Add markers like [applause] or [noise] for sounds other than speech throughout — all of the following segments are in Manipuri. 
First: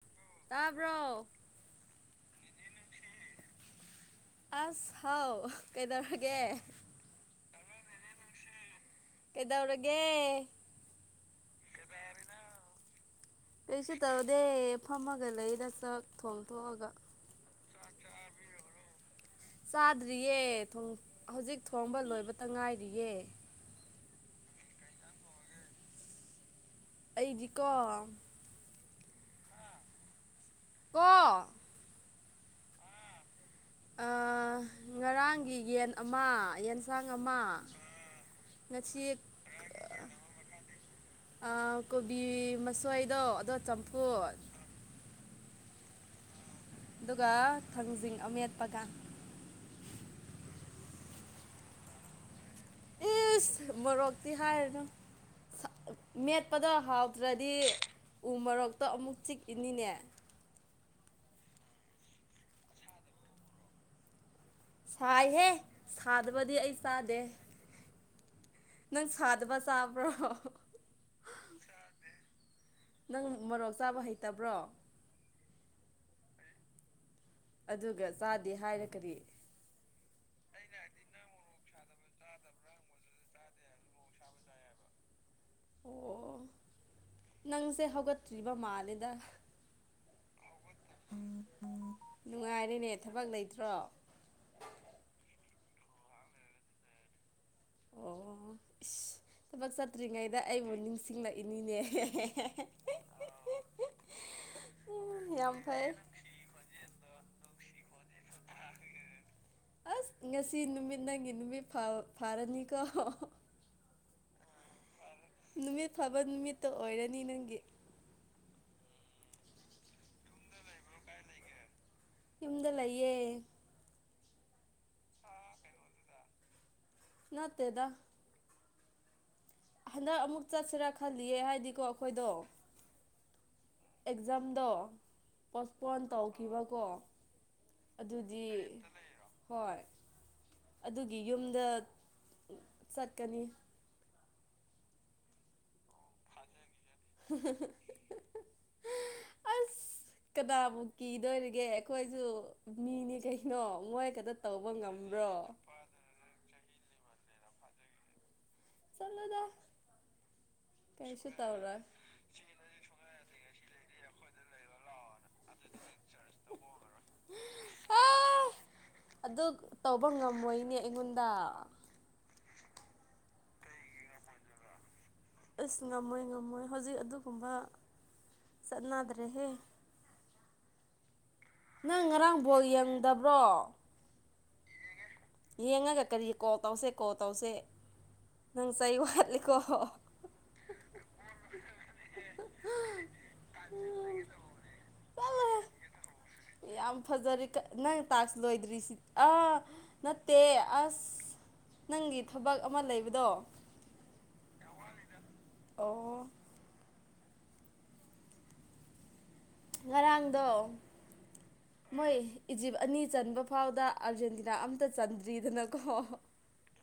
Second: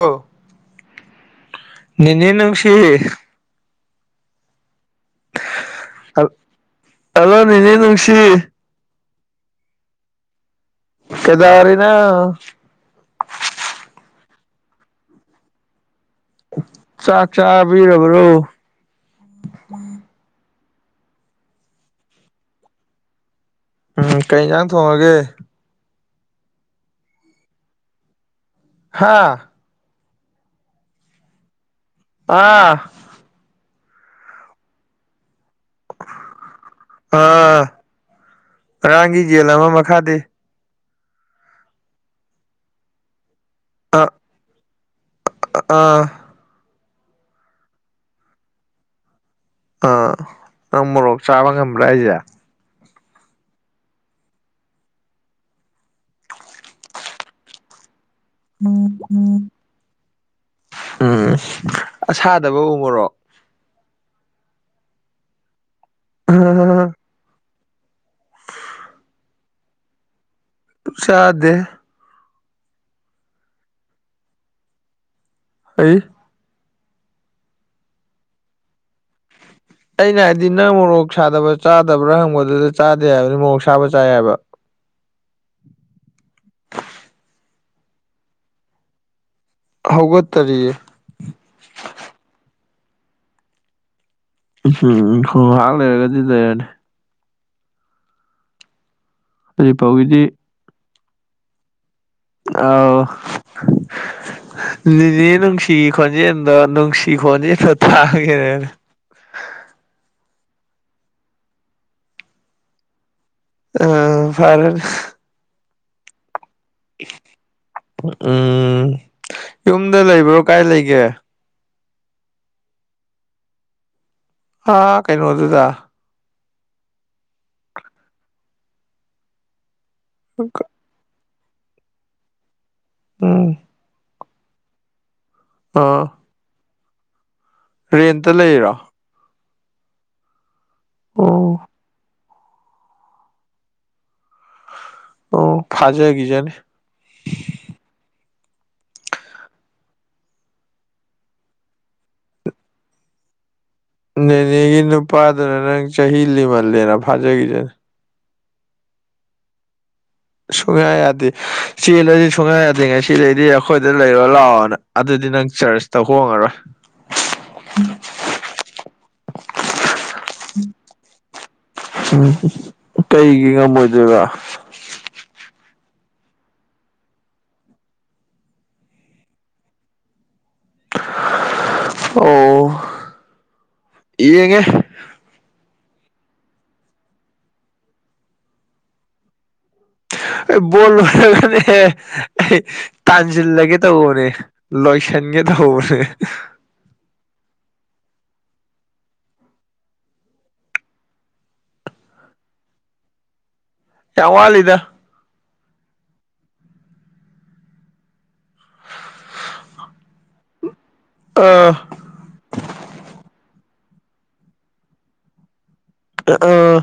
ꯑꯣ ꯇꯥꯕꯔꯣ ꯅꯦꯅꯦ ꯅꯨꯡꯁꯤ [unintelligible] ꯑꯁ ꯍꯥꯎ ꯀꯩꯗꯧꯔꯒꯦ ꯍꯜꯂꯣ ꯅꯦꯅꯦ ꯅꯨꯡꯁꯤ ꯀꯩꯗꯧꯔꯒꯦ ꯀꯩꯗꯧꯔꯤꯅꯣ ꯀꯩꯁꯨ ꯇꯧꯗꯦ ꯐꯝꯃꯒ ꯂꯩꯗ ꯆꯥꯛ ꯊꯣꯡ ꯊꯣꯛꯑꯒ ꯆꯥꯛ ꯆꯥꯛ ꯆꯥꯕꯤꯔꯕ꯭ꯔꯣ ꯆꯥꯕꯤꯔ꯭ꯕꯣ ꯆꯥꯗ꯭ꯔꯤꯌꯦ ꯊꯣꯡ ꯍꯧꯖꯤꯛ ꯊꯣꯡꯕ ꯂꯣꯏꯕꯇ ꯉꯥꯏꯔꯤꯌꯦ ꯎꯝ ꯀꯩ ꯏꯟꯖꯥꯡ ꯊꯣꯡꯉꯒꯦ [unintelligible] ꯑꯩꯗꯤꯀꯣ ꯍꯥꯥ ꯍꯥ ꯀꯣ ꯑꯥ ꯑꯥ ꯑꯥ ꯉꯔꯥꯡꯒꯤ ꯌꯦꯟ ꯑꯃ ꯌꯦꯟꯖꯥꯡ ꯑꯃ ꯑꯥ ꯉꯁꯤ ꯉꯔꯥꯡꯒꯤ ꯌꯦꯟ ꯑꯃ ꯃꯠ ꯈꯥꯗꯤ ꯑꯥ ꯀꯣꯕꯤ ꯃꯁꯣꯏꯗꯣ ꯑꯗꯣ ꯆꯝꯐꯨꯠ ꯑꯛ ꯑꯥꯥ ꯑꯗꯨꯒ ꯊꯥꯡꯖꯤꯡ ꯑꯃꯦꯠꯄꯒ ꯑꯥ ꯅꯪ ꯃꯣꯔꯣꯛ ꯆꯥꯕ ꯉꯝꯕ꯭ꯔꯥ ꯍꯥꯏꯖꯦ ꯏꯁ ꯃꯣꯔꯣꯛꯇꯤ ꯍꯥꯏꯔꯅꯨ ꯁ ꯃꯦꯠꯄꯗꯣ ꯍꯥꯎꯇ꯭ꯔꯗꯤ ꯎ ꯃꯣꯔꯣꯛꯇꯣ ꯑꯃꯨꯛ ꯆꯤꯛꯏꯅꯤꯅꯦ ꯎꯝ ꯑꯁꯥꯗꯕ ꯎꯃꯣꯔꯣꯛ ꯁꯥꯏꯍꯦ ꯁꯥꯗꯕꯗꯤ ꯑꯩ ꯆꯥꯗꯦ ꯅꯪ ꯁꯥꯗꯕ ꯆꯥꯕ꯭ꯔꯣ ꯆꯥꯗꯦ ꯅꯪ ꯃꯣꯔꯣꯛ ꯆꯥꯕ ꯍꯩꯇꯕ꯭ꯔꯣ ꯍꯩ ꯑꯗꯨꯒ ꯆꯥꯗꯦ ꯍꯥꯏꯔꯥ ꯀꯔꯤ ꯑꯩꯅ ꯍꯥꯏꯗꯤ ꯅꯪ ꯃꯣꯔꯣꯛ ꯁꯥꯗꯕ ꯆꯥꯗꯕ꯭ꯔꯥ ꯍꯪꯕꯗꯨꯗ ꯆꯥꯗꯦ ꯍꯥꯏꯕꯅꯤ ꯃꯣꯔꯣꯛ ꯁꯥꯕ ꯆꯥꯏ ꯍꯥꯏꯕ ꯑꯣ ꯅꯪꯁꯦ ꯍꯧꯒꯠꯇ꯭ꯔꯤꯕ ꯃꯥꯜꯂꯦꯗ ꯍꯧꯒꯠ ꯇꯔꯤꯌꯦ ꯅꯨꯡꯉꯥꯏꯔꯦꯅꯦ ꯊꯕꯛ ꯂꯩꯇ꯭ꯔꯣ ꯎꯝ ꯍꯨꯝ ꯍꯣꯏ ꯉꯍꯥꯛ ꯂꯩꯔꯒꯗꯤ ꯂꯩꯔꯅꯤ ꯑꯣ ꯏꯁ ꯊꯕꯛ ꯍꯧꯖꯤꯛ ꯐꯥꯎꯒꯤꯗꯤ ꯆꯠꯇ꯭ꯔꯤꯉꯩꯗ ꯑꯩꯕꯨ ꯅꯤꯡꯁꯤꯡꯂꯛꯏꯅꯤꯅꯦ ꯑꯧ ꯅꯤꯅꯦ ꯌꯥꯝ ꯅꯨꯡꯁꯤꯒꯤ ꯐꯩ ꯈꯣꯟ ꯖꯦꯜꯗꯣ ꯅꯨꯡꯁꯤ ꯈꯣꯟꯖꯦꯜꯗꯣ ꯇꯥꯒꯦꯅꯅꯦ ꯑꯁ ꯉꯁꯤ ꯅꯨꯃꯤꯠ ꯅꯪꯒꯤ ꯅꯨꯃꯤꯠ ꯐꯥ ꯐꯥꯔꯅꯤꯀꯣ ꯑꯥ ꯐꯥꯔꯅꯤ ꯅꯨꯃꯤꯠ ꯐꯥꯕ ꯅꯨꯃꯤꯠꯇꯣ ꯑꯣꯏꯔꯅꯤ ꯅꯪꯒꯤ ꯎꯝ ꯌꯨꯝꯗ ꯂꯩꯕ꯭ꯔꯣ ꯌꯨꯝꯗ ꯀꯥꯏ ꯂꯩꯕ꯭ꯔꯣ ꯂꯩꯒꯦ ꯀꯥꯏ ꯂꯩꯒꯦ ꯌꯨꯝꯗ ꯂꯩꯌꯦ ꯑꯥ ꯀꯩꯅꯣꯗꯨꯗ ꯅꯠꯇꯦꯗ ꯍꯟꯗꯛ ꯑꯃꯨꯛ ꯆꯠꯁꯤꯔꯥ ꯈꯜꯂꯤꯌꯦ ꯍꯥꯏꯗꯤꯀꯣ ꯑꯩꯈꯣꯏꯗꯣ ꯎꯝ ꯑꯦꯛꯖꯥꯝꯗꯣ ꯄꯣꯁꯄꯣꯟ ꯑꯥ ꯇꯧꯈꯤꯕꯀꯣ ꯑꯗꯨꯗꯤ ꯔꯦꯟꯇ ꯂꯩꯔꯤꯔꯣ ꯍꯣꯏ ꯑꯗꯨꯒꯤ ꯑꯣ ꯌꯨꯝꯗ ꯆꯠꯀꯅꯤ ꯑꯣ ꯐꯖꯒꯤꯖꯅꯤ [unintelligible] ꯑꯁ ꯀꯅꯥꯕꯨ ꯀꯤꯗꯣꯔꯤꯒꯦ ꯑꯩꯈꯣꯏꯁꯨ ꯃꯤꯅꯤ ꯀꯩ ꯅꯣ ꯃꯣꯏ ꯈꯛꯇ ꯇꯧꯕ ꯅꯦꯅꯦꯒꯤ ꯉꯝꯕ꯭ꯔꯣ ꯅꯨꯄꯥꯗꯨꯅ ꯅꯪ ꯆꯍꯤ ꯂꯤꯃꯜꯂꯦꯅ ꯐꯥꯖꯒꯤꯖꯅꯤ ꯆꯠꯂꯣꯗꯥ ꯁꯨꯛꯌꯥ ꯌꯥꯗꯦ ꯆꯦꯜꯂꯁꯤ ꯁꯨꯛꯌꯥ ꯌꯥꯗꯦ ꯉꯁꯤꯗꯩꯗꯤ ꯑꯥ ꯑꯩꯈꯣꯏꯗ ꯂꯩꯔꯣ ꯂꯥꯛꯑꯣꯅ ꯑꯗꯨꯗꯤ ꯅꯪ ꯆ꯭ꯔꯆꯇ ꯍꯣꯡꯉꯔꯣꯏ ꯑꯥ ꯑꯗꯨ ꯇꯧꯕ ꯉꯝꯃꯣꯏꯅꯦ ꯑꯩꯉꯣꯟꯗ ꯎꯝꯍꯨꯝ ꯀꯩꯒꯤ ꯉꯝꯃꯣꯏꯗꯣꯏꯕ ꯑꯁ ꯉꯝꯃꯣꯏ ꯉꯝꯃꯣꯏ ꯍꯧꯖꯤꯛ ꯑꯗꯨꯒꯨꯝꯕ ꯆꯠꯅꯗ꯭ꯔꯦꯍꯦ ꯅꯪ ꯉꯔꯥꯡ ꯑꯣ ꯕꯣꯜ ꯌꯦꯡꯗꯕ꯭ꯔꯣ ꯌꯦꯡꯉꯦ ꯌꯦꯡꯉꯒ ꯀꯔꯤ ꯀꯣꯜ ꯇꯧꯁꯦ ꯀꯣꯜ ꯇꯧꯁꯦ ꯅꯪ ꯆꯩ ꯋꯥꯠꯂꯤꯀꯣ ꯑꯩ ꯕꯣꯜ ꯂꯣꯏꯔꯒꯅꯤ ꯍꯦ ꯑꯩ ꯇꯥꯟꯖꯤꯜꯂꯒꯦ ꯇꯧꯕꯅꯦ ꯂꯣꯏꯁꯟꯒꯦ ꯆꯠꯂꯣꯍꯦ ꯇꯧꯕꯅꯦ ꯌꯥꯝ ꯐꯖꯔꯦ ꯅꯪ ꯇꯥꯛꯁ ꯂꯣꯏꯗ꯭ꯔꯤꯁꯤ ꯑ ꯅꯠꯇꯦ ꯑꯁ ꯅꯪꯒꯤ ꯊꯕꯛ ꯑꯃ ꯂꯩꯕꯗꯣ ꯌꯥꯝ ꯋꯥꯠꯂꯤꯗ ꯑꯣ ꯉꯔꯥꯡꯗꯣ ꯑꯥ ꯃꯣꯏ ꯏꯖꯤꯞ ꯑꯅꯤ ꯆꯟꯕ ꯐꯥꯎꯗ ꯑꯥꯔꯖꯦꯟꯇꯤꯅꯥ ꯑꯝꯇ ꯆꯟꯗ꯭ꯔꯤꯗꯅꯀꯣ ꯑꯥ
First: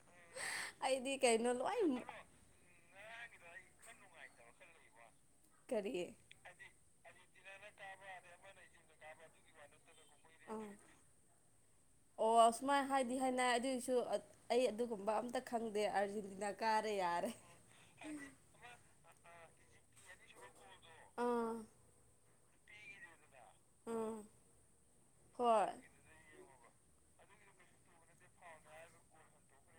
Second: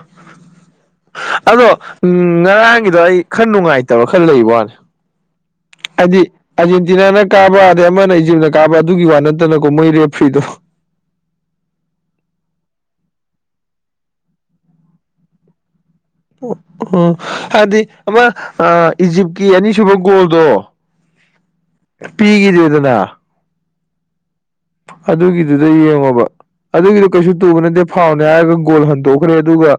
ꯑꯩꯗꯤ ꯀꯩꯅꯣ ꯑꯗꯣ ꯂꯣꯏ ꯎꯝ ꯉꯔꯥꯡꯒꯤꯗꯣ ꯑꯩ ꯈꯔ ꯅꯨꯡꯉꯥꯏꯇꯕ ꯈꯔ ꯂꯩꯕ ꯋꯥꯅꯤ ꯀꯔꯤ ꯍꯥꯏꯗꯤ ꯑꯥꯔꯖꯦꯟꯇꯤꯅꯥꯅ ꯀꯥꯕ ꯑꯗꯩ ꯑꯃꯅ ꯏꯖꯤꯞꯅ ꯀꯥꯕ ꯑꯗꯨꯒꯤ ꯋꯥ ꯅꯠꯇꯅꯀꯣ ꯃꯣꯏ ꯔꯦꯐ꯭ꯔꯤꯗꯣ [unintelligible] ꯑꯣ ꯑꯁꯨꯃꯥꯏ ꯍꯥꯏꯗꯤ ꯍꯥꯏꯅꯩ ꯑꯗꯨꯏꯁꯨ ꯑꯩ ꯑꯗꯨꯒꯨꯝꯕ ꯑꯝꯇ ꯈꯪꯗꯦ ꯑꯔꯖꯤꯟ ꯎ ꯎꯝ ꯍꯥꯏꯗꯤ ꯑꯃ ꯑꯥ ꯏꯖꯤꯞꯀꯤ ꯑꯅꯤꯁꯨꯕ ꯒꯣꯜꯗꯣ ꯑꯥ ꯄꯤꯒꯤꯗꯦꯗꯅ ꯎꯝ ꯑꯗꯨꯒꯤꯗꯨꯗ ꯌꯦꯡꯉꯣꯕ ꯑꯗꯨꯒꯤꯗꯨ ꯀꯩꯁꯨ ꯇꯨꯕ ꯅꯠꯇꯦ ꯐꯥꯎꯟꯅꯦ ꯍꯥꯏꯔꯒ ꯒꯣꯜ ꯍꯟꯗꯣꯛꯈ꯭ꯔꯦ ꯑꯗꯨꯒ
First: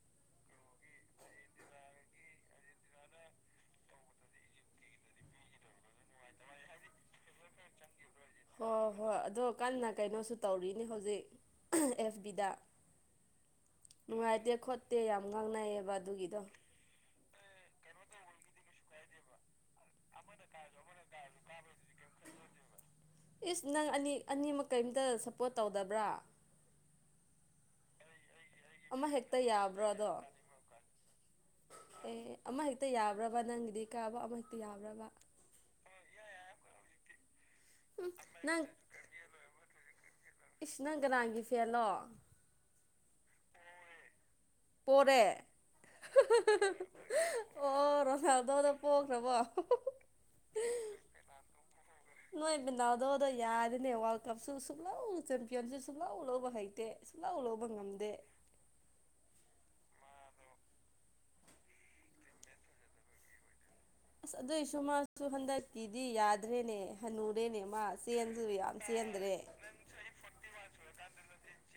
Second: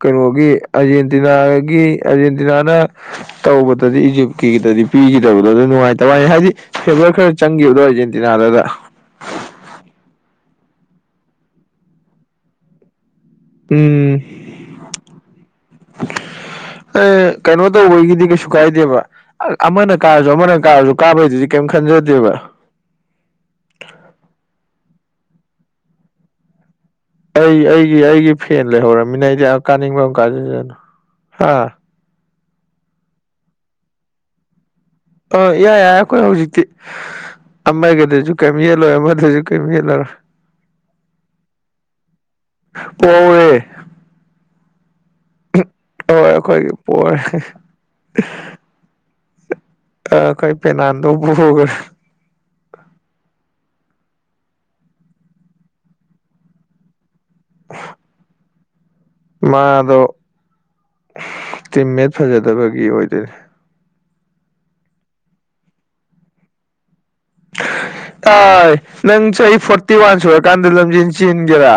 ꯀꯩꯅꯣꯒꯤ ꯑꯔꯖꯦꯟꯇꯤꯅꯥꯒꯤ ꯑꯔꯖꯦꯟꯇꯤꯅꯥꯅ ꯇꯧꯕꯗꯗꯤ ꯏꯖꯤꯞꯀꯤꯗꯗꯤ ꯄꯤꯒꯤꯗꯕꯗꯣ ꯑꯗꯨ ꯅꯨꯡꯉꯥꯏꯇꯕꯥꯏ ꯋꯥꯅꯤ ꯍꯥꯏꯗꯤ ꯐꯦꯕꯔ ꯈꯔ ꯆꯪꯈꯤꯕꯗꯣ ꯑꯔꯖꯦꯟ ꯇꯤꯅꯥ ꯗꯥꯗ ꯍꯣꯏ ꯍꯣꯏ ꯑꯗꯣ ꯀꯟꯅ ꯀꯩꯅꯣꯁꯨ ꯇꯧꯔꯤꯅꯤ ꯍꯧꯖꯤꯛ ꯑꯦꯐ ꯕꯤ ꯗ ꯎꯝ ꯅꯨꯡꯉꯥꯏꯇꯦ ꯈꯣꯠꯇꯦ ꯌꯥꯝ ꯉꯥꯡꯅꯩꯌꯦꯕ ꯑꯗꯨꯒꯤꯗꯣ ꯑꯦ ꯀꯩꯅꯣ ꯇꯧꯕꯒꯤꯗꯤ ꯀꯩꯁꯨ ꯀꯥꯏꯗꯦꯕ ꯑꯃꯅ ꯀꯥꯔꯁꯨ ꯑꯃꯅ ꯀꯥꯔꯁꯨ ꯀꯥꯕꯩꯗꯨꯗꯤ ꯀꯩꯝ ꯈꯟꯖꯗꯦꯕ ꯏꯁ ꯅꯪ ꯑꯅꯤ ꯑꯅꯤꯃꯛ ꯀꯔꯤꯝꯇ ꯁꯞꯄꯣꯔꯠ ꯇꯧꯗꯕ꯭ꯔꯥ ꯑꯩ ꯑꯩꯒꯤ ꯑꯩꯒꯤ ꯐꯦꯟ ꯑꯃ ꯂꯩꯍꯧꯔꯃꯤꯅ ꯍꯦꯛꯇ ꯑꯩꯗꯤ ꯑꯥ ꯌꯥꯕ꯭ꯔꯣ ꯀꯥꯅꯤꯡꯕ ꯑꯗꯣ ꯑꯃ ꯀꯥꯁꯡꯖꯁꯅꯨ ꯍꯥ ꯑꯦ ꯑꯃ ꯍꯦꯛꯇ ꯌꯥꯕ꯭ꯔꯕ ꯅꯪꯒꯤꯗꯤ ꯀꯥꯕ ꯑꯃ ꯍꯦꯛꯇ ꯌꯥꯕ꯭ꯔꯕ ꯑ ꯏꯌꯥ ꯌꯥꯏ ꯑꯩꯈꯣꯏ ꯍꯧꯖꯤꯛꯇꯤ ꯎꯝ ꯑꯃꯒꯤꯗꯁꯨ ꯀꯔꯤꯝ ꯅꯪ ꯌꯦꯠꯂꯣꯏ ꯑꯃꯗꯁꯨ ꯀꯔꯤꯝ ꯌꯦꯠꯂꯔꯣꯏ ꯏꯁ ꯅꯪ ꯀꯥꯅꯥꯒꯤ ꯐꯦꯟꯂꯣ ꯄꯣꯍꯧꯔꯦ ꯄꯣꯔꯦ ꯍꯣꯏ ꯑꯩꯈꯣꯏꯒꯤ ꯄꯣꯔꯦ ꯑꯣ ꯔꯣꯅꯥꯜꯗꯣ ꯗꯣ ꯄꯣꯛꯈ꯭ꯔꯕꯣ ꯑꯩꯈꯣꯏ ꯄꯦꯅꯥꯜꯗꯣ ꯄꯣꯒꯥꯔꯦ ꯅꯣꯏ ꯄꯦꯅꯥꯜꯗꯣ ꯗꯣ ꯌꯥꯗꯦꯅꯦ ꯋꯥꯔ꯭ꯜꯗ ꯀꯞꯁꯨ ꯁꯨꯛꯂꯧ ꯆꯦꯝꯄꯤꯌꯟꯁꯨ ꯁꯨꯛꯂꯧ ꯂꯧꯕ ꯍꯩꯇꯦ ꯁꯨꯛꯂꯧ ꯂꯧꯕ ꯉꯝꯗꯦ ꯃꯥꯗꯣ ꯇꯤꯝꯃꯦꯠ ꯐꯖꯗꯕꯒꯤ ꯑꯣꯏꯗꯣꯏꯅꯦ ꯑꯁ ꯑꯗꯨꯏꯁꯨ ꯃꯥꯁꯨ ꯍꯟꯗꯛꯇꯀꯤꯗꯤ ꯌꯥꯗ꯭ꯔꯦꯅꯦ ꯍꯟꯅꯨ ꯑꯥꯏ ꯅꯪ ꯆꯍꯤ ꯐꯣꯔꯇꯤ ꯋꯥꯟ ꯁꯨꯔꯀꯥꯟꯗ ꯂꯝꯖꯦꯟ ꯆꯦꯟꯒꯦꯔꯥ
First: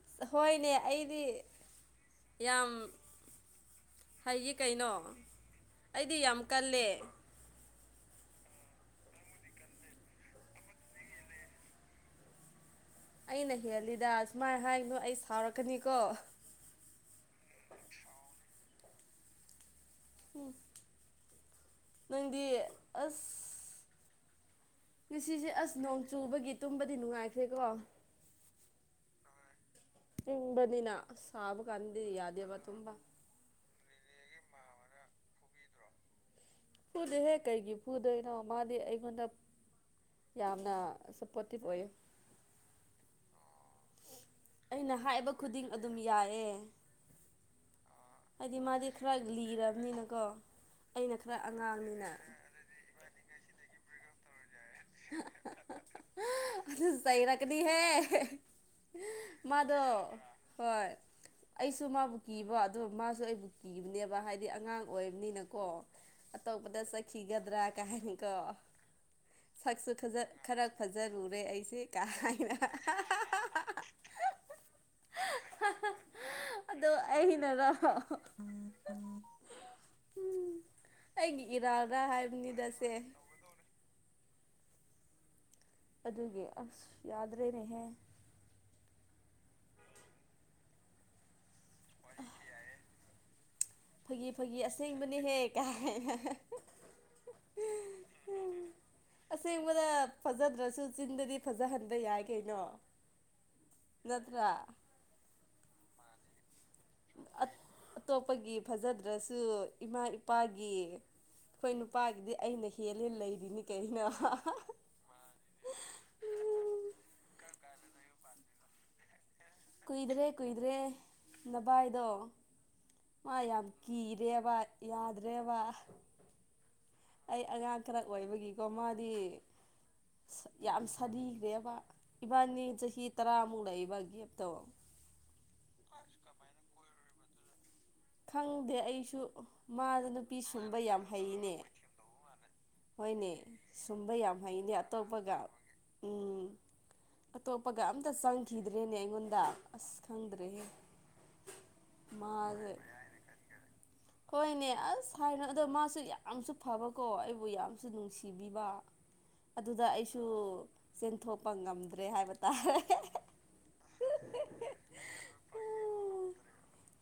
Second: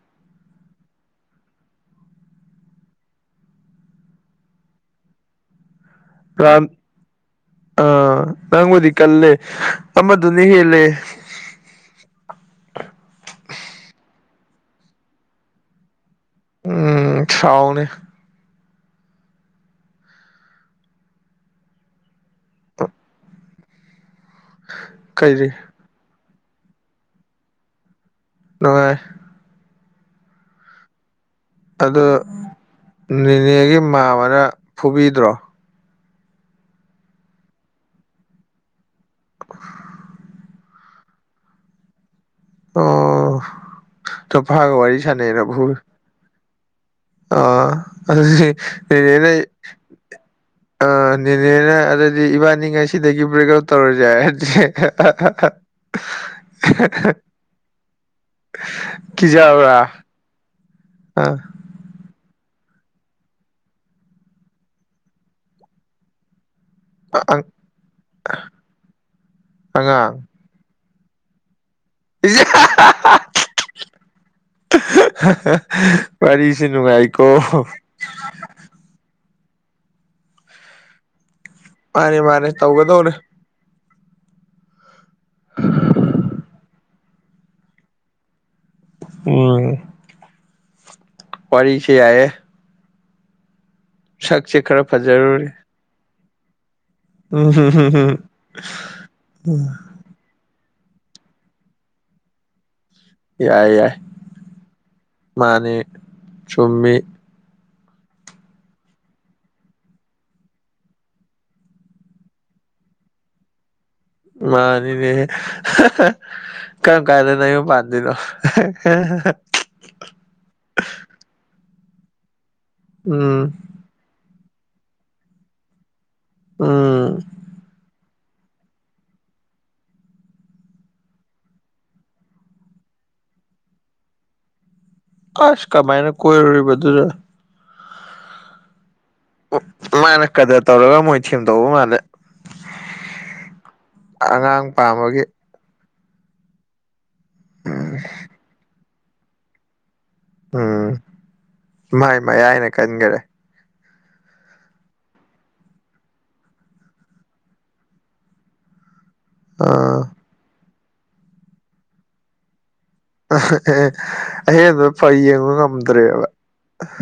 ꯑꯁ ꯍꯣꯏꯅꯦ ꯑꯩꯗꯤ ꯌꯥꯝ ꯍꯥꯏꯌꯦ ꯀꯩꯅꯣ ꯑꯩꯗꯤ ꯌꯥꯝ ꯔꯥꯎꯟ ꯀꯜꯂꯦ ꯑꯥ ꯅꯪꯕꯨꯗꯤ ꯀꯜꯂꯦ ꯑꯃꯗꯨꯅ ꯍꯦꯜꯂꯦ ꯑꯩꯅ ꯍꯦꯜꯂꯤꯗ ꯁꯨꯃꯥꯏꯅ ꯍꯥꯏꯅꯨ ꯑꯩ ꯁꯥꯎꯔꯛꯀꯅꯤꯀꯣ ꯎꯝ ꯁꯥꯎꯅꯦ ꯍꯨꯝ ꯅꯪꯗꯤ ꯑꯁ ꯉꯁꯤꯁꯦ ꯀꯩꯗꯤ ꯑꯁ ꯅꯣꯡ ꯆꯨꯕꯒꯤ ꯇꯨꯝꯕꯗꯤ ꯅꯨꯡꯉꯥꯏꯈ꯭ꯔꯦꯀꯣ ꯅꯨꯉꯥꯏ ꯏꯪꯕꯅꯤꯅꯥ ꯁꯥꯕ ꯀꯥꯟꯗꯗꯤ ꯑꯗꯣ ꯌꯥꯗꯦꯕ ꯇꯨꯝꯕꯥ ꯅꯦꯅꯦꯒꯤ ꯃꯥꯝꯃꯅ ꯐꯨꯕꯤꯗ꯭ꯔꯣ ꯐꯨꯗꯦꯍꯦ ꯀꯩꯒꯤ ꯐꯨꯗꯣꯏꯅꯣ ꯃꯥꯗꯤ ꯑꯩꯉꯣꯟꯗ ꯌꯥꯝꯅ ꯁꯞꯄꯣꯔꯇꯤꯞ ꯑꯣꯏꯌꯦ ꯑꯣ ꯅꯨꯄꯥꯒ ꯋꯥꯔꯤ ꯁꯥꯟꯅꯩꯅ ꯐꯨ ꯌꯥꯌꯦ ꯑꯣ ꯑꯗꯨꯗꯤ ꯈꯔ ꯅꯦꯅꯦ ꯅꯥ ꯂꯤꯔꯕꯅꯤꯅꯀꯣ ꯑ ꯑꯩꯅ ꯈꯔ ꯅꯦꯅꯦꯅ ꯑꯉꯥꯡꯅꯤꯅ ꯑꯗꯨꯗꯤ ꯏꯕꯥꯅꯤ ꯉꯁꯤꯗꯒꯤ ꯕ꯭ꯔꯦꯛ ꯑꯞ ꯇꯧꯔꯁꯦ ꯍꯥꯏꯔꯗꯤ ꯑꯗꯨ ꯆꯩꯔꯛꯀꯅꯤꯍꯦ ꯀꯤꯖꯕ꯭ꯔꯥ ꯃꯥꯗꯣ ꯍꯣꯏ ꯑꯥ ꯑꯩꯁꯨ ꯃꯥꯕꯨ ꯀꯤꯕ ꯑꯗꯣ ꯃꯥꯁꯨ ꯑꯩꯕꯨ ꯀꯤꯕꯅꯦꯕ ꯍꯥꯏꯗꯤ ꯑꯉꯥꯡ ꯑꯣꯏꯕꯅꯤꯅꯀꯣ ꯑꯇꯣꯞꯄꯗ ꯆꯠꯈꯤꯒꯗ꯭ꯔꯥ ꯀꯥꯏꯅꯀꯣ ꯁꯛꯁꯨ ꯑꯉꯥꯡ ꯐꯖꯟ ꯈꯔ ꯐꯖꯔꯨꯔꯦ ꯑꯩꯁꯦ ꯀꯥꯏꯅ ꯋꯥꯔꯤꯁꯦ ꯅꯨꯡꯉꯥꯏꯀꯣ ꯑꯍꯥ ꯑꯍꯥ ꯍꯝ ꯑꯩꯒꯤ ꯏꯔꯥꯜꯔꯥ ꯃꯥꯅꯦ ꯃꯥꯅꯦ ꯍꯥꯏꯕꯅꯤꯗ ꯁꯦ ꯇꯧꯒꯗꯧꯔꯦ [inaudible] ꯑꯗꯨꯒꯤ ꯑꯁ ꯌꯥꯗ꯭ꯔꯦꯅꯦꯍꯦ ꯎꯝ ꯋꯥꯔꯤꯁꯦ ꯌꯥꯏꯌꯦ ꯐꯥꯒꯤ ꯁꯛꯁꯦ ꯐꯥꯒꯤ ꯈꯔ ꯑꯁꯦꯡꯕꯅꯤꯍꯦ ꯐꯖꯔꯨꯔꯦ ꯀꯥꯏꯅ ꯑꯁꯦꯡꯕꯗ [unintelligible] ꯐꯖꯗ꯭ꯔꯁꯨ ꯆꯤꯟꯗꯗꯤ ꯐꯖꯍꯟꯕ ꯌꯥꯏ ꯀꯩꯅꯣ ꯌꯥꯏ ꯌꯥꯏ ꯅꯠꯇ꯭ꯔꯥ ꯃꯥꯅꯦ ꯆꯨꯝꯃꯤ ꯑꯇꯣꯞꯄꯒꯤ ꯐꯖꯗ꯭ꯔꯁꯨ ꯏꯃꯥ ꯏꯄꯥꯒꯤ ꯑꯩꯈꯣꯏ ꯅꯨꯄꯥꯒꯤꯗꯤ ꯑꯩꯅ ꯍꯦꯜꯂꯦ ꯂꯩꯔꯤꯅꯤ ꯀꯩꯅꯣ ꯃꯥꯟ ꯅꯦꯅꯦ ꯀꯔꯝ ꯀꯥꯟꯗ ꯅꯌꯨꯝ ꯄꯥꯟꯗꯣꯏꯅꯣ ꯀꯨꯏꯗ꯭ꯔꯦ ꯀꯨꯏꯗ꯭ꯔꯦ ꯅꯕꯥꯏꯗꯣ ꯃꯥ ꯎꯝ ꯌꯥꯝ ꯀꯤꯔꯦꯕ ꯌꯥꯗ꯭ꯔꯦꯕ ꯎꯝ ꯑꯩ ꯑꯉꯥꯡ ꯈꯔ ꯑꯣꯏꯕꯒꯤꯀꯣ ꯃꯥꯗꯤ ꯌꯥꯝ ꯁꯥꯔꯤꯈ꯭ꯔꯦꯕ ꯏꯕꯥꯅꯤ ꯆꯍꯤ ꯇꯔꯥꯃꯨꯛ ꯂꯩꯏꯕ ꯒꯦꯞꯇꯣ ꯑꯁ ꯀꯃꯥꯏꯅ ꯀꯣꯏꯔꯨꯔꯤꯕꯗꯨꯗ ꯈꯪꯗꯦ ꯑꯩꯁꯨ ꯃꯥꯗꯨ ꯃꯥꯅ ꯅꯨꯄꯤ ꯀꯗꯔ ꯁꯨꯝꯕ ꯇꯧꯔꯒ ꯌꯥꯝ ꯃꯣꯏ ꯍꯩꯅꯦ ꯊꯦꯝꯗꯧꯕ ꯃꯥꯜꯂꯦ ꯍꯣꯏꯅꯦ ꯁꯨꯝꯕ ꯌꯥꯝ ꯑꯉꯥꯡ ꯍꯩꯅꯦ ꯄꯥꯝꯕꯒꯤ ꯑꯇꯣꯞꯄꯒ ꯎꯝ ꯑꯇꯣꯞꯄꯒ ꯑꯝꯇ ꯆꯪꯈꯤꯗ꯭ꯔꯦꯅꯦ ꯑꯩꯉꯣꯟꯗ ꯑꯁ ꯈꯪꯗ꯭ꯔꯦꯍꯦ ꯎꯝ ꯃꯥꯏ ꯃꯌꯥꯏꯅ ꯃꯥꯁꯦ ꯀꯟꯈꯔꯦ ꯍꯣꯏꯅꯦ ꯑꯁ ꯍꯥꯏꯅꯣ ꯑꯗꯣ ꯃꯥꯁꯨ ꯌꯥꯝꯁꯨ ꯐꯕꯀꯣ ꯑꯩ ꯕꯨ ꯌꯥꯝꯁꯨ ꯅꯨꯡꯁꯤꯕꯤꯕ ꯑꯗꯨꯗ ꯑꯥ ꯑꯩꯁꯨ ꯁꯨ ꯆꯦꯟꯊꯣꯛꯄ ꯉꯝꯗ꯭ꯔꯦ ꯍꯥꯏꯕ ꯇꯥꯔꯦ ꯑꯦ ꯑꯍꯦꯟꯕ ꯐ ꯌꯦꯡꯕ ꯉꯝꯗ꯭ꯔꯦꯕ [unintelligible]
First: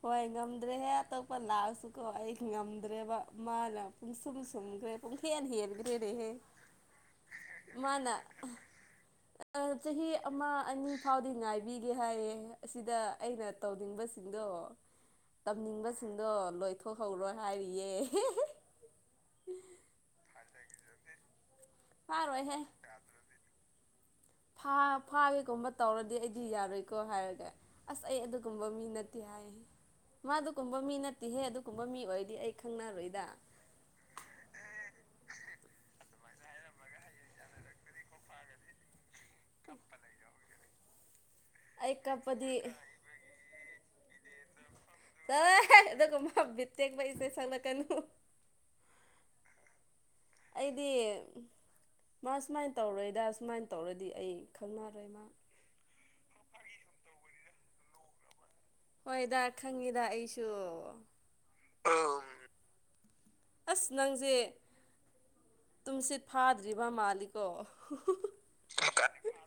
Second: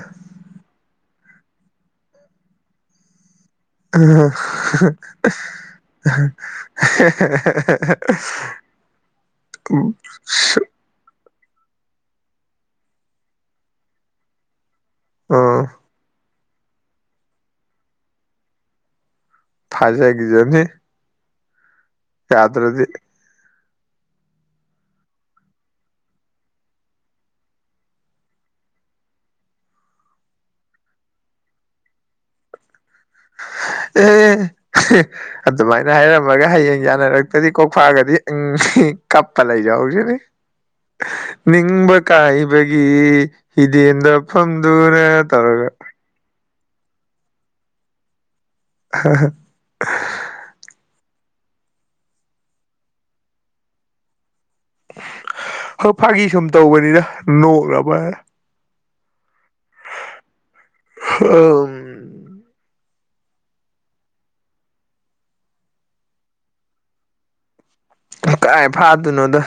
ꯍꯣꯏ ꯉꯝꯗ꯭ꯔꯦꯍꯦ ꯑꯇꯣꯞꯄ ꯂꯥꯛꯑꯁꯨꯀꯣ ꯑꯩ ꯉꯝꯗ꯭ꯔꯦꯕ ꯃꯥ ꯅ ꯄꯨꯝꯁꯨꯝ ꯁꯨꯝꯒ꯭ꯔꯦ ꯏꯍꯦꯟ ꯍꯦꯟꯒ꯭ꯔꯦ ꯅꯍꯦ ꯃꯥꯅ ꯑ ꯎꯝ ꯆꯍꯤ ꯑꯃ ꯑꯅꯤ ꯐꯥꯎꯗꯤ ꯉꯥꯏꯕꯤꯒꯦ ꯍꯥꯏꯌꯦ ꯑꯁꯤꯗ ꯑꯩꯅ ꯇꯧꯅꯤꯡꯕꯁꯤꯡꯗꯣ ꯎꯝ ꯇꯝꯅꯤꯡꯕꯁꯤꯡꯗꯣ ꯂꯣꯏꯊꯣꯛꯍꯧꯔꯣ ꯍꯥꯏꯔꯤꯌꯦ ꯊꯥꯖꯩ ꯐꯥꯔꯣꯏꯍꯦ ꯌꯥꯗ꯭ꯔꯗꯤ ꯐꯥ ꯐꯥꯒꯦꯒꯨꯝꯕ ꯇꯧꯔꯗꯤ ꯑꯩꯗꯤ ꯌꯥꯔꯣꯏꯀꯣ ꯍꯥꯏꯔꯒ ꯑꯁ ꯑꯩ ꯑꯗꯨꯒꯨꯝꯕ ꯃꯤ ꯅꯠꯇꯦ ꯍꯥꯏ ꯃꯥ ꯑꯗꯨꯒꯨꯝꯕ ꯃꯤ ꯅꯠꯇꯦꯍꯦ ꯑꯗꯨꯒꯨꯝꯕ ꯃꯤ ꯑꯣꯏꯔꯗꯤ ꯑꯩ ꯈꯪꯅꯔꯣꯏꯗ ꯑꯦ ꯍꯦ ꯑꯗꯨꯃꯥꯏꯅ ꯍꯥꯏꯔꯝꯃꯒ ꯍꯌꯦꯡ ꯌꯥꯅꯔꯛꯇꯗꯤ ꯀꯣꯛꯐꯥꯒꯗꯤ ꯀꯞꯄꯥ ꯂꯩꯖꯍꯧꯖꯅꯤ ꯑꯩ ꯅꯤꯡꯕ ꯀꯞꯄꯗꯤ ꯀꯥꯏꯕꯒꯤ ꯍꯤꯗꯦꯟꯗꯐꯝꯗꯨꯅ ꯇꯧꯔꯒ ꯑꯦ ꯑꯗꯨꯒꯨꯝꯃ ꯍꯥ ꯕꯤꯠ ꯇꯦꯛꯄ ꯏꯁꯩ ꯁꯛꯂꯛꯀꯅꯨ ꯑꯍꯥ ꯍꯥ ꯑꯩꯗꯤ ꯃꯥ ꯁꯨꯃꯥꯏꯅ ꯇꯧꯔꯣꯏꯗ ꯁꯨꯃꯥꯏꯅ ꯇꯧꯔꯗꯤ ꯑꯩ ꯈꯪꯅꯔꯣꯏ ꯃꯥ ꯍꯣꯏ ꯐꯥꯒꯤ ꯁꯨꯝ ꯇꯧꯕꯅꯤꯅ ꯅꯣꯛꯅꯕꯅ ꯍꯣꯏꯗ ꯈꯪꯉꯤꯗ ꯑꯩꯁꯨ ꯍꯥꯑꯝ ꯑꯍꯝ ꯑꯁ ꯅꯪꯖꯦ ꯇꯨꯝꯁꯤꯠ ꯐꯥꯗ꯭ꯔꯤꯕ ꯃꯥꯜꯂꯤ ꯍꯨꯍꯨꯍꯨ ꯀꯥꯏ ꯐꯥꯗꯣꯏꯅꯣꯗ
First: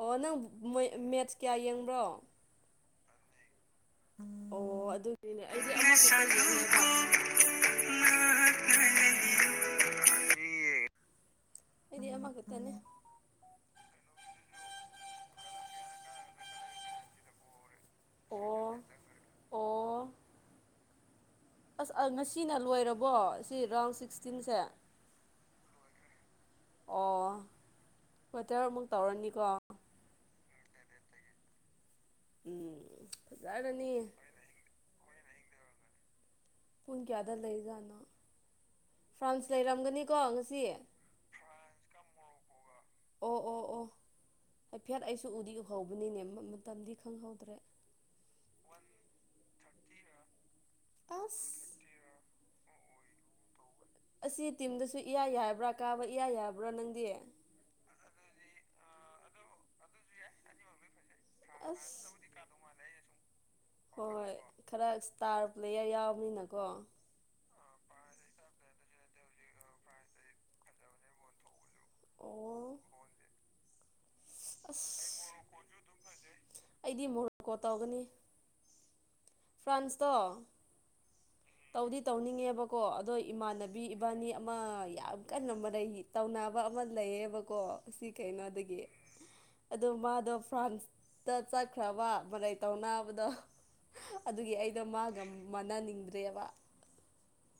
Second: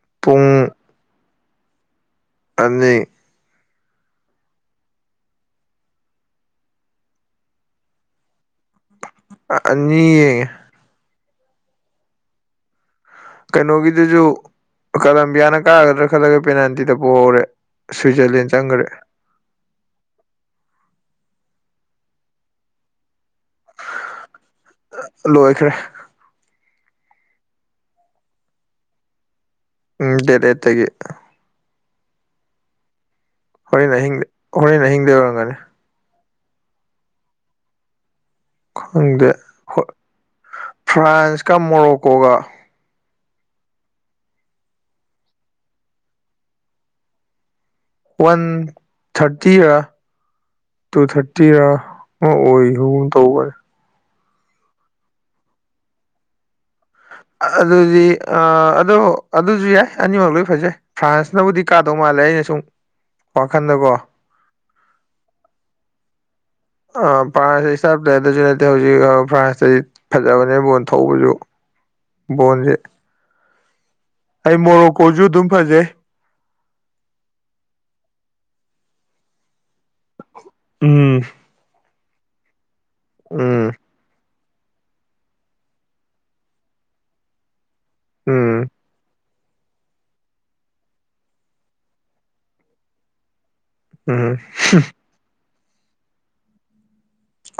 ꯑꯣ ꯅꯪ ꯄꯨꯡ ꯃꯣꯏ ꯃꯦꯠꯁ ꯀꯌꯥ ꯌꯦꯡꯕ꯭ꯔꯣ ꯑꯅꯤ ꯑꯣ ꯑꯗꯨꯅꯤꯅꯦ ꯑꯩꯗꯤ ꯅꯛꯅꯥ ꯁꯥꯠꯂꯨꯀꯣ ꯅꯛ [unintelligible] ꯑꯥ ꯑꯅꯤ ꯑꯩꯗꯤ ꯑꯃ ꯈꯥꯛꯇꯅꯤ ꯀꯩꯅꯣꯒꯤꯗꯨꯖꯨ ꯀꯂꯝꯕꯤꯌꯥꯅ ꯀꯥꯒꯗ꯭ꯔꯥ ꯈꯜꯂꯒ ꯄꯦꯅꯥꯜꯇꯤꯗ ꯄꯣꯍꯧꯔꯦ ꯁ꯭ꯋꯤꯖꯔꯂꯦꯟ ꯑꯣ ꯆꯪꯈ꯭ꯔꯦ ꯑꯣ ꯑꯁ ꯑꯥ ꯉꯁꯤꯅ ꯂꯣꯏꯔꯕꯣ ꯁꯤ ꯔꯥꯎꯟ ꯁꯤꯛꯁꯇꯤꯟꯁꯦ ꯂꯣꯏꯈ꯭ꯔꯦ ꯑꯣ ꯀꯣꯇꯔꯑꯃꯨꯛ ꯇꯧꯔꯅꯤꯀꯣ ꯎꯝ ꯗꯦꯗ ꯑꯦꯠꯇꯒꯤ ꯎꯝ ꯐꯖꯔꯅꯤ ꯍꯣꯔꯦꯟ ꯑꯍꯤꯡꯗ ꯍꯣꯔꯦꯟ ꯑꯍꯤꯡꯗꯩ ꯑꯣꯏꯔꯝꯒꯅꯤ ꯄꯨꯟ ꯀꯌꯥꯗ ꯂꯩꯖꯥꯠꯅꯣ ꯈꯪꯗꯦ ꯐ꯭ꯔꯥꯟꯁ ꯍꯣ ꯂꯩꯔꯝꯒꯅꯤꯀꯣ ꯉꯁꯤ ꯐ꯭ꯔꯥꯟꯁꯀ ꯃꯣꯔꯣꯀꯣꯒ ꯑꯣ ꯑꯣ ꯑꯣ ꯍꯥꯏꯐꯦꯠ ꯑꯩꯁꯨ ꯎꯗꯤ ꯎꯍꯧꯕꯅꯤꯅꯦ ꯃꯇꯝꯗꯤ ꯈꯪꯍꯧꯗ꯭ꯔꯦ ꯋꯥꯟ ꯊꯥꯔꯇꯤꯔꯥ ꯇꯨ ꯑꯁ ꯊꯥꯔꯇꯤꯔꯥ ꯑꯣ ꯑꯣꯔꯨꯟ ꯇꯧꯕꯅꯦ ꯑꯁꯤ ꯇꯤꯝꯗꯁꯨ ꯏꯌꯥ ꯌꯥꯕ꯭ꯔꯥ ꯀꯥꯕ ꯏꯌꯥ ꯌꯥꯕ꯭ꯔꯥ ꯅꯪꯗꯤ ꯑꯗꯨꯗꯤ ꯑꯗꯣ ꯑꯗꯨꯖꯨ ꯌꯥꯏ ꯑꯅꯤꯃꯛ ꯂꯣꯏ ꯐꯖꯩ ꯐ꯭ꯔꯥꯟꯁꯅꯕꯨꯗꯤ ꯀꯥꯗꯧ ꯑꯁ ꯃꯥꯜꯂꯦ ꯑꯩꯅ ꯁꯨꯝ ꯋꯥꯈꯟꯗꯀꯣ ꯍꯣꯏ ꯈꯔ ꯏꯁꯇꯥꯔ ꯄ꯭ꯂꯦꯌꯔ ꯌꯥꯎꯕꯅꯤꯅꯀꯣ ꯑꯥ ꯄ꯭ꯥꯔꯟꯁꯇꯗꯤ ꯏꯁꯇꯥꯔ ꯄ꯭ꯂꯦꯌꯥꯔꯗꯁꯨ ꯅꯠꯇꯦ ꯍꯧꯖꯤꯛ ꯐ꯭ꯥꯔꯟꯁꯇꯗꯤ ꯐꯖꯕꯅꯦ ꯕꯣꯟ ꯊꯧꯕꯖꯨ ꯕꯣꯟꯖꯦ ꯑꯣ ꯑꯩ ꯑꯁ ꯃꯣꯔꯣꯀꯣꯖꯨ ꯑꯗꯨꯝ ꯐꯖꯩ ꯑꯩꯗꯤ ꯃꯣꯔꯣꯀꯣ ꯇꯧꯒꯅꯤ ꯐ꯭ꯔꯥꯟꯁꯇꯣ ꯎꯝ ꯇꯧꯗꯤ ꯇꯧꯅꯤꯡꯉꯦꯕ ꯀꯣ ꯑꯗꯣ ꯎꯝ ꯏꯃꯥꯟꯅꯕꯤ ꯏꯕꯥꯅꯤ ꯑꯃ ꯌꯥꯝ ꯀꯟꯅ ꯃꯔꯩ ꯇꯧꯅꯕ ꯑꯃ ꯂꯩꯌꯦꯕꯀꯣ ꯁꯤ ꯎꯝ ꯀꯩꯅꯣꯗꯒꯤ ꯑꯗꯣ ꯃꯗꯣ ꯐ꯭ꯔꯥꯟꯁꯇ ꯆꯠꯈ꯭ꯔꯕ ꯃꯔꯩ ꯇꯧꯅꯕꯗꯣ ꯎꯝ ꯑꯗꯨꯒꯤ ꯑꯩꯗꯣ ꯃꯥꯒ ꯃꯥꯟꯅꯅꯤꯡꯗ꯭ꯔꯦꯕ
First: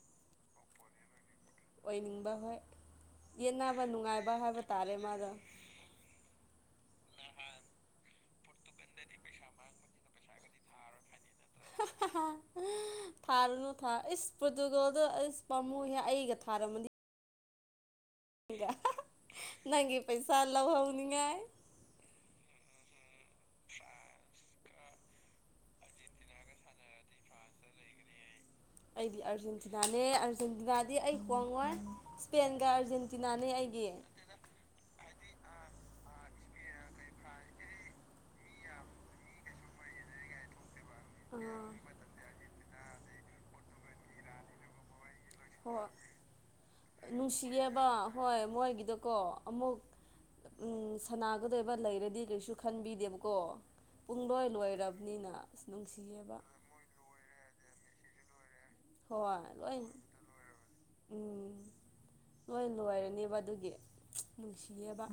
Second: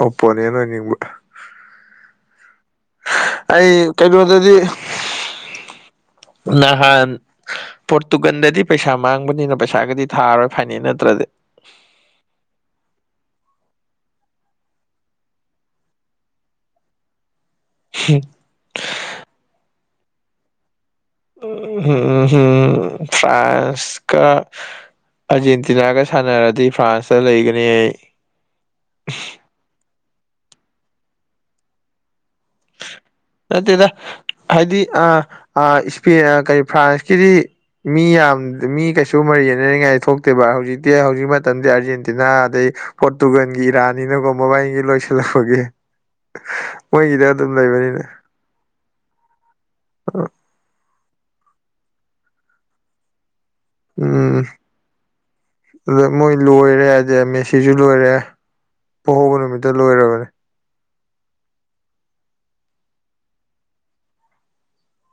ꯑꯣꯄꯣꯅꯦꯟ ꯑꯣꯏꯅꯤꯡꯕ ꯑꯣꯏꯅꯤꯡꯕ ꯍꯣꯏ ꯑꯩ ꯌꯦꯠꯅꯕ ꯅꯨꯡꯉꯥꯏꯕ ꯀꯩꯅꯣꯗꯗꯤ ꯍꯥꯏꯕ ꯇꯥꯔꯦ ꯃꯥꯗꯣ ꯅꯍꯥꯟ ꯄꯣꯔꯇꯨꯒꯜꯗꯗꯤ ꯄꯩꯁꯥ ꯃꯥꯡꯕꯅꯤꯅ ꯄꯩꯁꯥꯒꯗꯤ ꯊꯥꯔꯣꯏ ꯐꯥꯏꯅꯦꯜ ꯅꯠꯇ꯭ꯔꯗꯤ ꯊꯥꯔꯨꯅꯨ ꯊꯥ ꯏꯁ ꯄꯣꯔꯇꯨꯒꯜꯗ ꯏꯁ ꯄꯥꯝꯃꯨꯏꯍꯦ ꯑꯩꯒ ꯊꯥꯔꯝꯃꯗꯤ ꯍꯦ ꯅꯪꯒꯤ ꯄꯩꯁꯥ ꯂꯧꯍꯧꯅꯤꯡꯉꯦ ꯐ꯭ꯔꯥꯟꯁꯀ ꯑꯥꯔꯖꯦꯟꯇꯤ ꯇꯤꯅꯥꯒ ꯁꯥꯟꯅꯔꯗꯤ ꯐ꯭ꯔꯥꯟꯁꯇ ꯂꯩꯒꯅꯤ ꯑꯩ ꯑꯩꯗꯤ ꯑꯥꯔꯖꯦꯟꯇꯤꯅꯥꯅꯦ ꯑꯥꯔꯖꯦꯟꯇꯤꯅꯥꯗꯤ ꯑꯩ ꯍꯣꯡꯉꯣꯏ ꯁ꯭ꯄꯦꯟꯒ ꯑꯥꯔꯖꯦꯟ ꯅꯠꯇꯦꯗ ꯍꯥꯏꯗꯤ ꯑꯥ ꯑꯥ ꯏꯁꯄꯦꯟ ꯀꯔꯤ ꯐ꯭ꯔꯥꯟꯁꯀꯤꯗꯤ ꯃꯤ ꯌꯥꯝ ꯃꯤ ꯀꯩꯁꯨ ꯃꯔꯤ ꯌꯦꯠꯅꯅꯤꯡꯉꯥꯏ ꯊꯣꯛꯇꯦꯕ ꯍꯧꯖꯤꯛ ꯗꯦ ꯍꯧꯖꯤꯛ ꯑꯥ ꯃꯇꯝꯖꯦ ꯑꯥꯔꯖꯦꯟꯇꯤꯅꯥ ꯑꯗꯩ ꯄꯣꯔꯇꯨꯒꯟꯒꯤ ꯏꯔꯥꯅꯤꯅꯀꯣ ꯃꯕꯥꯏꯅꯤꯒꯤ ꯂꯣꯏꯁꯤꯜꯂꯛꯄꯒꯤ ꯍꯣꯏ ꯃꯣꯏꯒꯤꯗ ꯑꯗꯨꯝ ꯅꯨꯡꯁꯤꯌꯦꯕ ꯂꯩꯕꯅꯤꯅ ꯍꯣꯏ ꯃꯣꯏꯒꯤꯗꯣꯀꯣ ꯑꯃꯨꯛ ꯎꯝ ꯁꯅꯥꯒꯗꯣꯏꯕ ꯂꯩꯔꯗꯤ ꯀꯩꯁꯨ ꯈꯟꯕꯤꯗꯦꯕꯀꯣ ꯎꯝ ꯄꯨꯡꯂꯣꯏ ꯂꯣꯏꯔꯕꯅꯤꯅ ꯑꯁ ꯑꯗ ꯃꯣꯏ ꯅꯨꯡꯁꯤꯌꯦꯕ ꯂꯣꯏꯔꯦ ꯖꯦ ꯃꯦꯁꯤꯁꯨ ꯂꯣꯏꯔꯦ ꯄꯣꯍꯧꯕ ꯍꯣꯏ ꯅꯨꯃꯤꯠꯇ ꯂꯣꯏ ꯂꯣꯏꯔꯕꯅꯦ ꯎꯝ ꯂꯣꯏ ꯂꯣꯏꯔꯅꯤꯕ ꯑꯗꯨꯒꯤ ꯅꯨꯡꯁꯤꯌꯦꯕ